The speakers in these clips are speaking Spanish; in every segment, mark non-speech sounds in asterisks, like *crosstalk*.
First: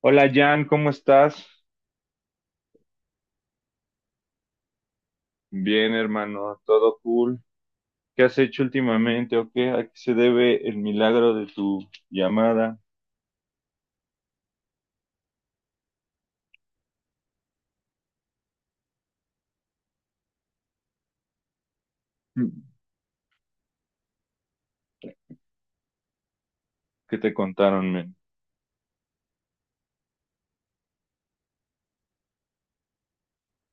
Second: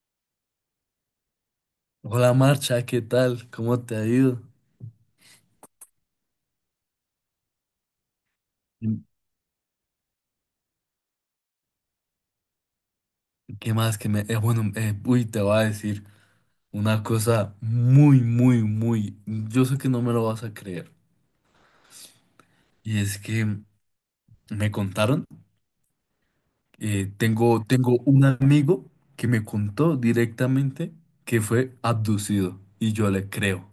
Hola Jan, ¿cómo estás? Hola Marcha, ¿qué tal? ¿Cómo te ha ido? Bien, hermano, todo cool. ¿Qué has hecho Mm, últimamente o qué? ¿A qué se debe el milagro de tu llamada? *clears throat* ¿qué más que te voy a decir una cosa muy, muy, yo sé que no me lo vas a creer. Mm. Y es que me contaron, eh, ¿Qué te tengo, contaron, tengo men? un amigo que me contó directamente que fue abducido. Y yo le creo.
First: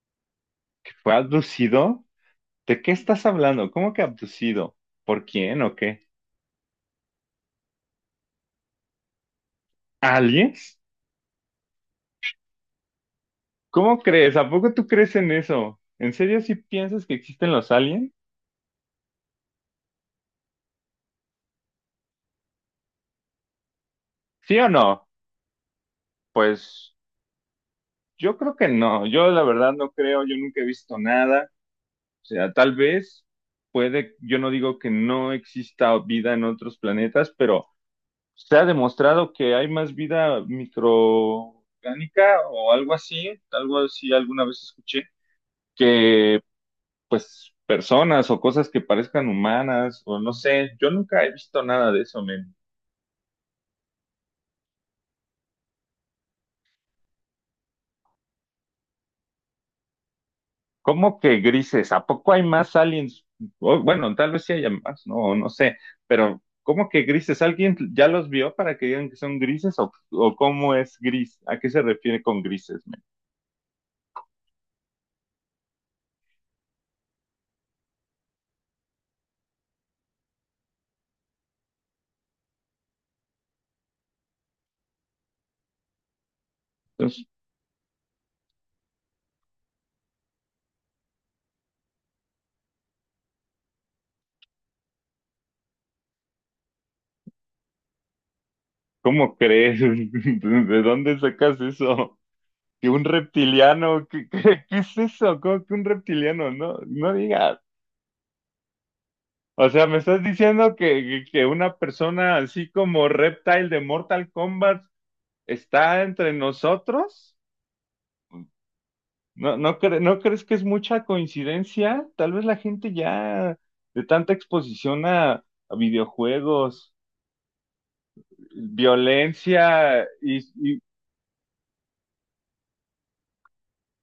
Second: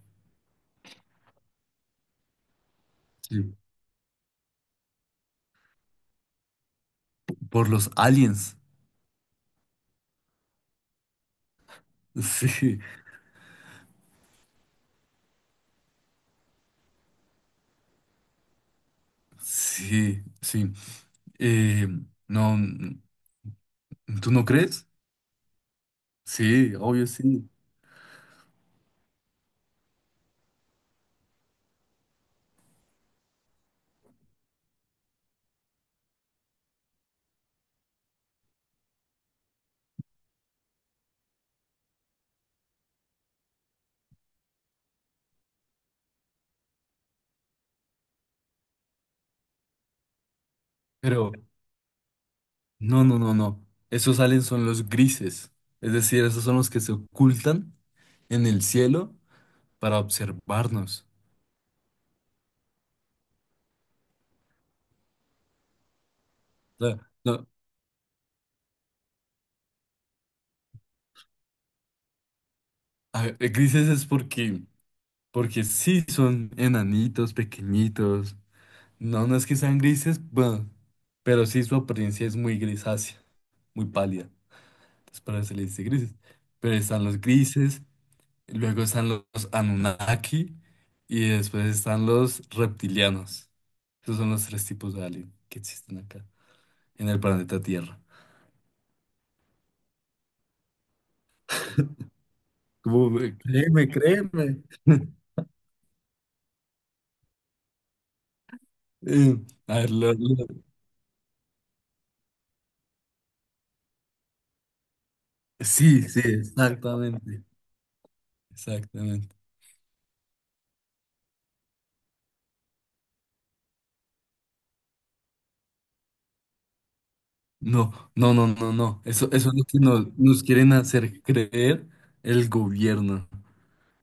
¿Que fue abducido? ¿De qué estás Sí. hablando? ¿Cómo que abducido? ¿Por quién o qué? Por los aliens. ¿Aliens? *laughs* ¿Cómo crees? ¿A poco tú crees en eso? ¿En serio si piensas que existen los aliens? Sí, sí, sí. Eh, no, ¿tú no ¿Sí o crees? no? Sí, Pues obvio sí. yo creo que no. Yo la verdad no creo, yo nunca he visto nada. O sea, tal vez puede, yo no digo que no exista vida en otros planetas, pero se ha demostrado que hay más vida microorgánica o algo así alguna vez escuché, que pues personas o cosas que parezcan humanas o no sé, yo nunca Pero... he visto nada de eso, men. no, no, no, no. Esos aliens son los grises. Es decir, esos son los que se ocultan en el cielo para observarnos. ¿Cómo que grises? ¿A poco hay más aliens? Oh, bueno, tal vez sí haya más, no, no sé, pero O ¿cómo sea, que grises? no, ¿Alguien ya los vio para que digan que son grises o cómo es gris? ¿A qué se refiere con grises, men? a ver, Grises es porque sí son enanitos, pequeñitos. No, no es que sean grises, bueno, pero sí su apariencia es muy grisácea, muy pálida. Entonces, para eso se les dice grises. Pero están los Entonces, grises, luego están los Anunnaki y después están los reptilianos. Esos son los tres tipos de alien que existen acá en el planeta Tierra. ¿cómo crees? *laughs* ¿De dónde sacas eso? ¿Que un Créeme, reptiliano? ¿Qué, créeme. qué es *laughs* eso? ¿Cómo que un reptiliano? No, no digas. Eh, O a sea, ver, me estás lo- diciendo que, que una persona así como Reptile de Mortal Kombat está Sí, sí, entre nosotros. exactamente, exactamente. No, no, ¿no crees que es mucha coincidencia? Tal vez la gente ya de tanta exposición a videojuegos, No, no, no, no, no. Eso es lo que violencia nos quieren y- hacer creer el gobierno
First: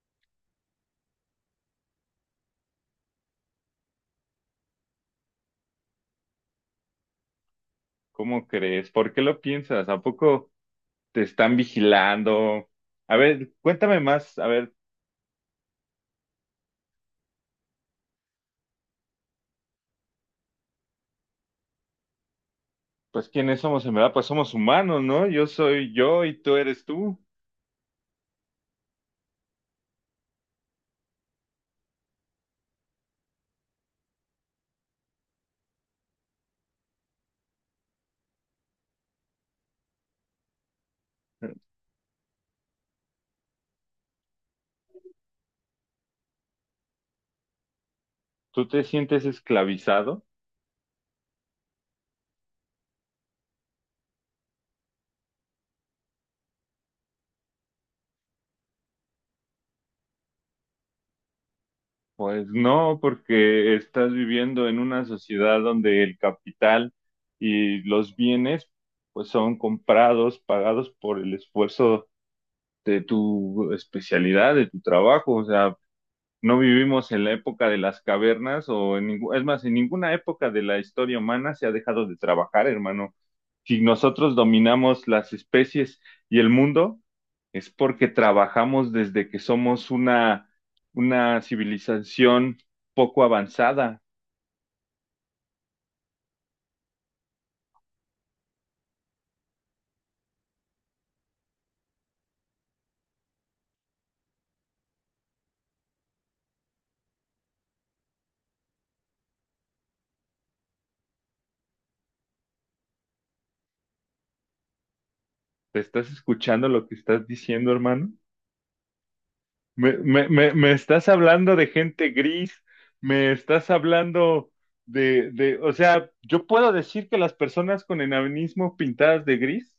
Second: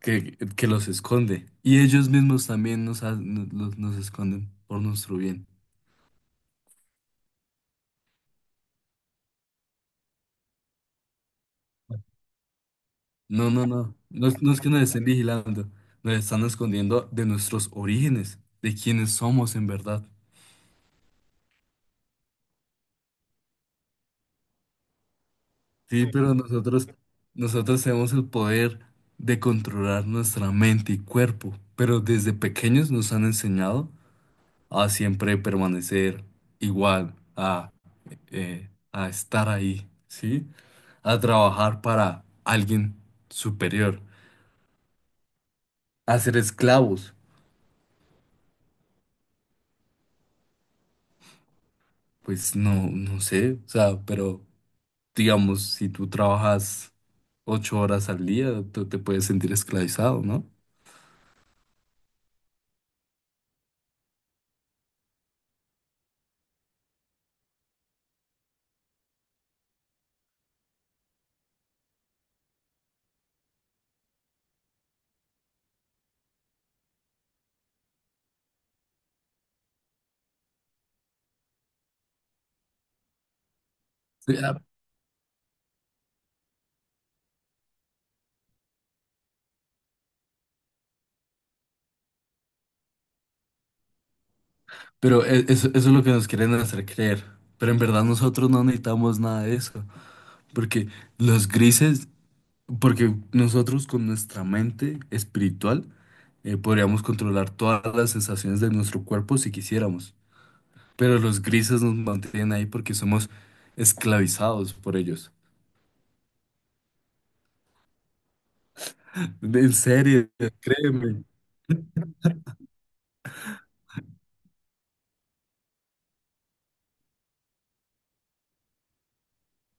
que los esconde. Y ellos mismos también nos esconden por nuestro bien. ¿cómo crees? ¿Por qué lo piensas? ¿A poco te están vigilando? A No, ver, no, no. cuéntame No, más. es A no es que ver, nos estén vigilando, nos están escondiendo de nuestros orígenes, de quiénes somos en verdad. pues ¿quiénes somos en verdad? Pues somos humanos, ¿no? Yo soy Sí, yo pero y tú eres tú. nosotros tenemos el poder de controlar nuestra mente y cuerpo, pero desde pequeños nos han enseñado a siempre permanecer igual, a estar ahí, ¿sí? A trabajar para alguien superior, a ser esclavos. ¿Tú te sientes esclavizado? Pues no, no sé, o sea, pero... digamos, si tú trabajas ocho horas al día, tú te puedes sentir esclavizado, ¿no? Pues no, porque estás viviendo en una sociedad donde el capital y los bienes pues son comprados, pagados por el esfuerzo de tu especialidad, de tu trabajo. O sea, no vivimos en la época de las cavernas o en es más, en ninguna época de la historia humana se ha dejado de trabajar, hermano. Si Sí, nosotros dominamos las especies y el mundo, es porque trabajamos desde que somos una civilización poco avanzada. pero eso es lo que nos quieren hacer creer. Pero en verdad nosotros no necesitamos nada de eso. Porque los grises, porque nosotros con nuestra mente espiritual podríamos controlar todas las sensaciones de nuestro cuerpo si quisiéramos. Pero los grises nos mantienen ahí porque somos esclavizados por ellos. ¿Te estás escuchando lo que estás diciendo, hermano? En Me, me, serio, me, me estás créeme, hablando de gente gris, me estás hablando o sea, yo puedo decir que las personas con enanismo pintadas de gris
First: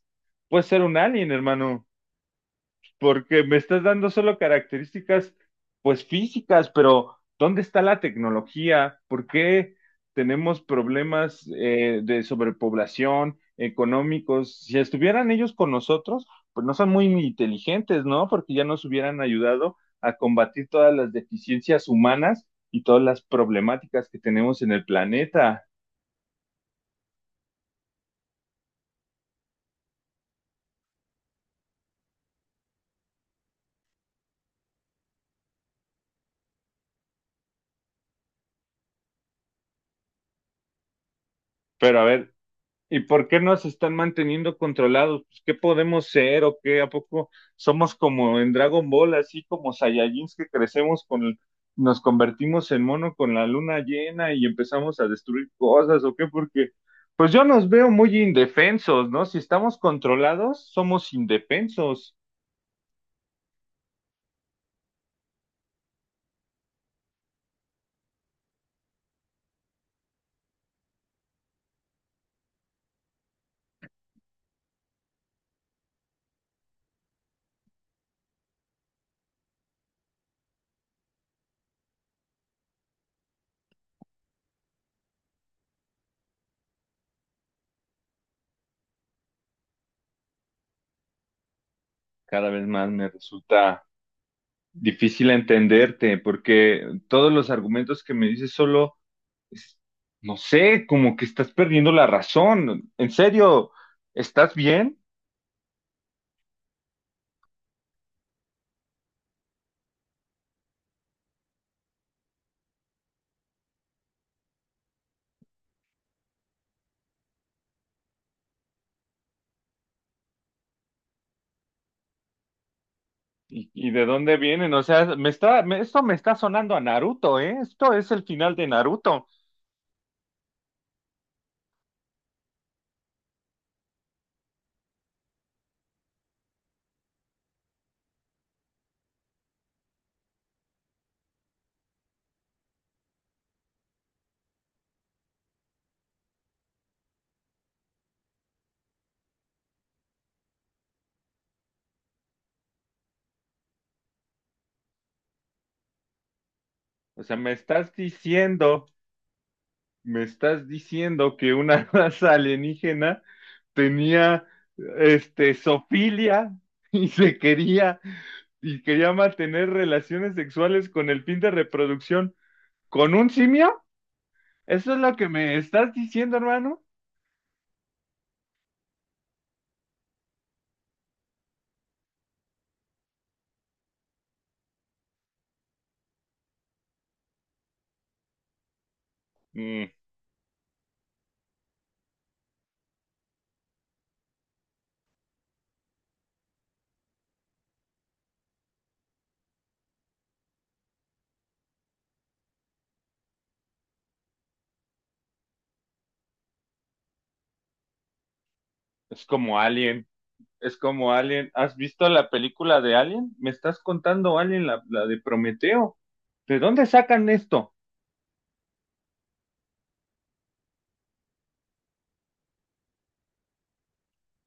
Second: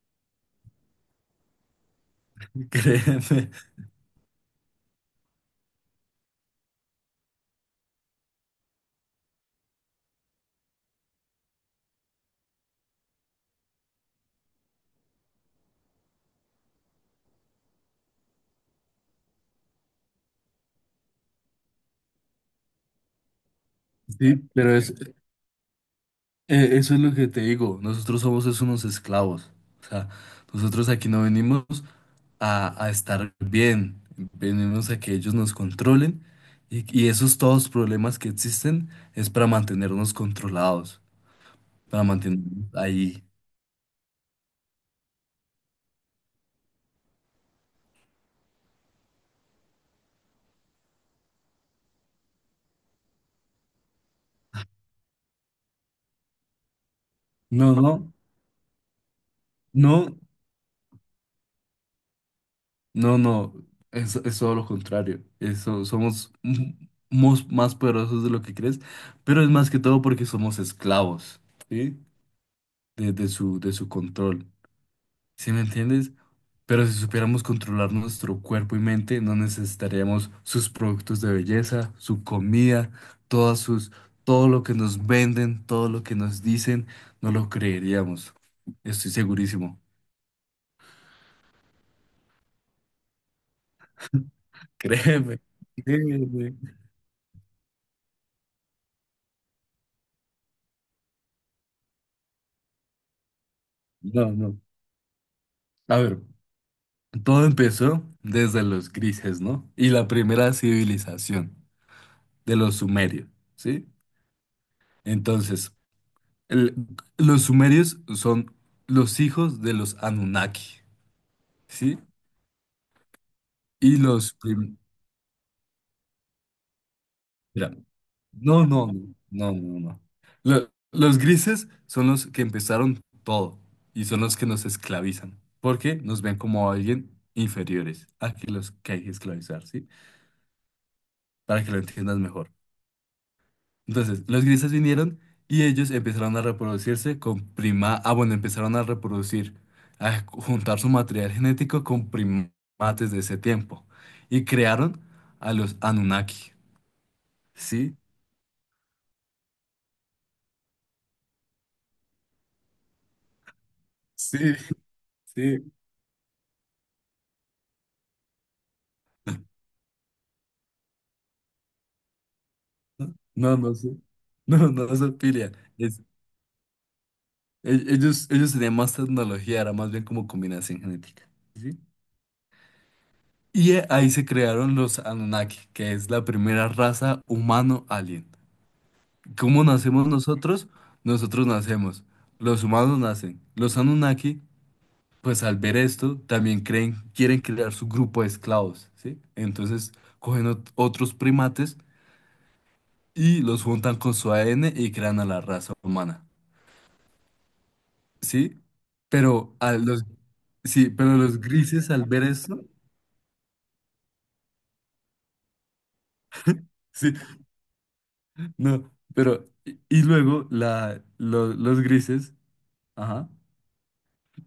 puede ser un alien, hermano, *laughs* porque créeme. me estás dando solo características, pues físicas, pero ¿dónde está la tecnología? ¿Por qué tenemos problemas de sobrepoblación, económicos? Si estuvieran ellos con nosotros, pues no son muy inteligentes, ¿no? Porque ya nos hubieran ayudado a combatir todas las deficiencias humanas y todas las problemáticas que Sí, tenemos en pero el es, planeta. Eh, Eso es lo que te digo, nosotros somos es unos esclavos, o sea, nosotros aquí no venimos a estar bien, venimos a que ellos nos controlen y esos todos problemas que existen es para mantenernos controlados, Pero a para ver, mantenernos ¿y ahí. por qué nos están manteniendo controlados? Pues, ¿qué podemos ser o qué? ¿A poco somos como en Dragon Ball, así como Saiyajins que crecemos con, nos convertimos en mono con la luna llena y empezamos a destruir cosas o qué? Porque, pues yo nos No, veo no, muy indefensos, ¿no? Si estamos no, controlados, somos indefensos. no, no, es todo lo contrario, eso, más poderosos de lo que crees, pero es más que todo porque somos esclavos, ¿sí? De su control. ¿Sí me entiendes? Pero si supiéramos controlar nuestro cuerpo y mente, no necesitaríamos sus productos de belleza, su comida, todas sus, todo lo que nos venden, todo lo que nos dicen, no lo creeríamos. Estoy segurísimo. Cada vez más me resulta *laughs* difícil Créeme, entenderte créeme. porque todos los argumentos que me dices solo es- no sé, como que estás perdiendo la razón. En serio, No, ¿estás no. bien? A ver, todo empezó desde los grises, ¿no? Y la primera civilización de los sumerios, ¿sí? Entonces, El- los sumerios son los hijos de los Anunnaki, ¿sí? ¿Y Y de los... dónde vienen? prim- O sea, esto me está sonando a Naruto, ¿eh? Mira, Esto es el final no, de no, no, Naruto. no, no, no. Los grises son los que empezaron todo y son los que nos esclavizan, porque nos ven como alguien inferiores a que los que hay que esclavizar, ¿sí? Para que lo entiendas mejor. Entonces, los grises vinieron y ellos empezaron a reproducirse con prima... ah, bueno, empezaron a reproducir, a juntar su material genético con primates de ese tiempo. Y crearon a los Anunnaki. O sea, ¿Sí? Me estás diciendo que una *laughs* raza alienígena Sí, tenía, este, sí. zoofilia *laughs* y se quería, y quería mantener relaciones sexuales con el fin de reproducción con un No, no simio. sé. *laughs* No, no ¿Eso es es lo que Pilia. me estás Es, diciendo, hermano? Ellos tenían más tecnología, era más bien como combinación genética. ¿Sí? Y ahí se crearon los Anunnaki, que es la primera raza humano-alien. ¿Cómo nacemos nosotros? Nosotros nacemos. Los humanos nacen. Los Anunnaki, pues al ver esto, también creen, quieren crear su grupo de esclavos, ¿sí? Entonces cogen otros primates y los juntan con su ADN y crean a la raza humana, ¿sí? Es Pero como a los, Alien, es sí, como pero los Alien. ¿Has grises al visto ver la esto, película de Alien? ¿Me estás contando Alien, la de Prometeo? ¿De dónde sí, sacan esto? no, pero, y luego los grises, ajá,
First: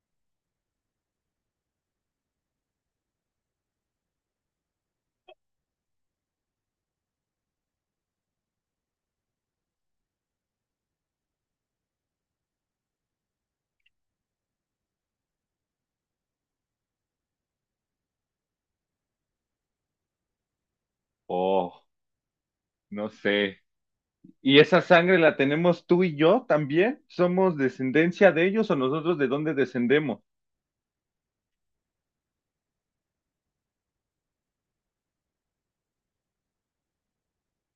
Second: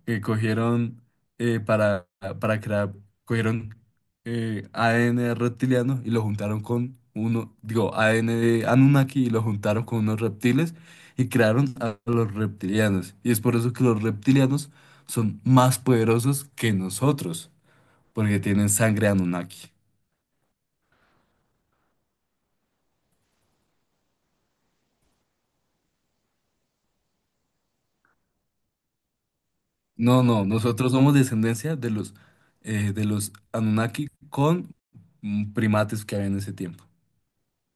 que cogieron eh, para, para crear, cogieron ADN reptiliano y lo juntaron con uno, digo, ADN de Anunnaki y lo juntaron con unos reptiles y crearon a los reptilianos. Y es por eso que los reptilianos son más poderosos que nosotros, porque tienen sangre Anunnaki. Oh, no sé. ¿Y esa sangre la tenemos tú y yo también? ¿Somos descendencia de ellos o nosotros de dónde descendemos? No, no, nosotros somos descendencia de los Anunnaki con primates que había en ese tiempo.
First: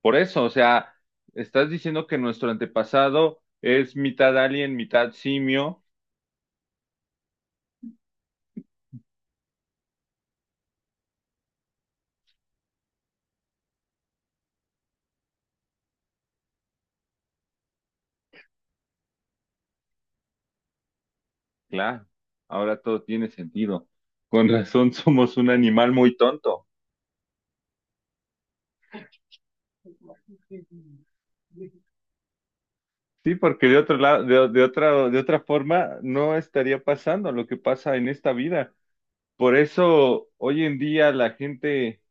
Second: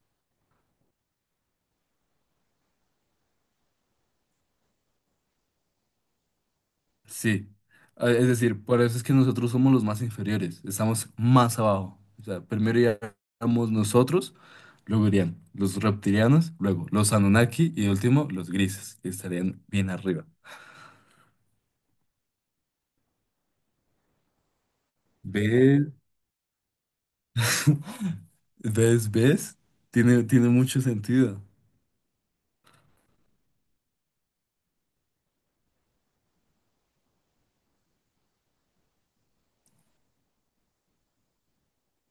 Por eso, o sea, estás diciendo que nuestro antepasado es mitad alien, mitad simio. Sí, ah, es decir, por eso es que nosotros somos los más inferiores, estamos más abajo. O sea, primero iríamos nosotros, luego irían los reptilianos, luego los Anunnaki y de último los grises, que estarían bien arriba. Claro, ahora todo tiene sentido. Con razón somos un ¿Ves? animal muy tonto. *laughs* ¿Ves? ¿Ves? Tiene mucho sentido. Sí, porque de otro lado, de otra forma, no estaría pasando lo que pasa en esta vida. Por eso hoy en día la gente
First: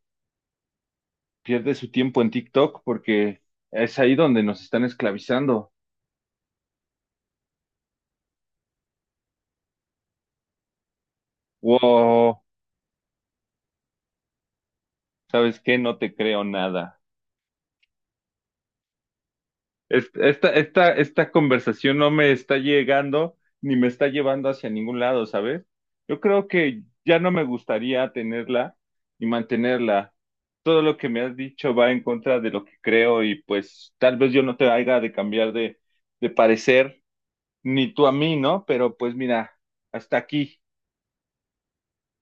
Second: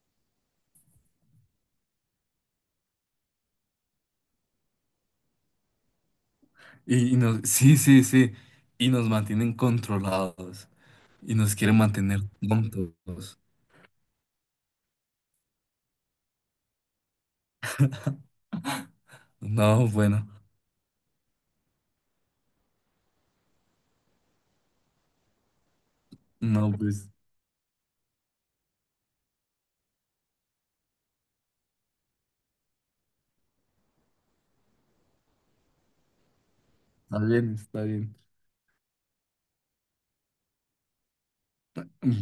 pierde su tiempo en TikTok porque es ahí donde nos están esclavizando. Sí, sí, sí, y nos mantienen controlados y nos quieren mantener Wow, tontos. ¿sabes qué? No te creo nada. No, bueno, Esta conversación no me está llegando ni me está llevando hacia ningún lado, ¿sabes? Yo creo no, que pues ya no me gustaría tenerla y mantenerla. Todo lo que me has dicho va en contra de lo que creo y pues tal vez yo no te haga de cambiar de parecer, está bien, está ni tú a bien. mí, ¿no? Pero pues mira, hasta aquí.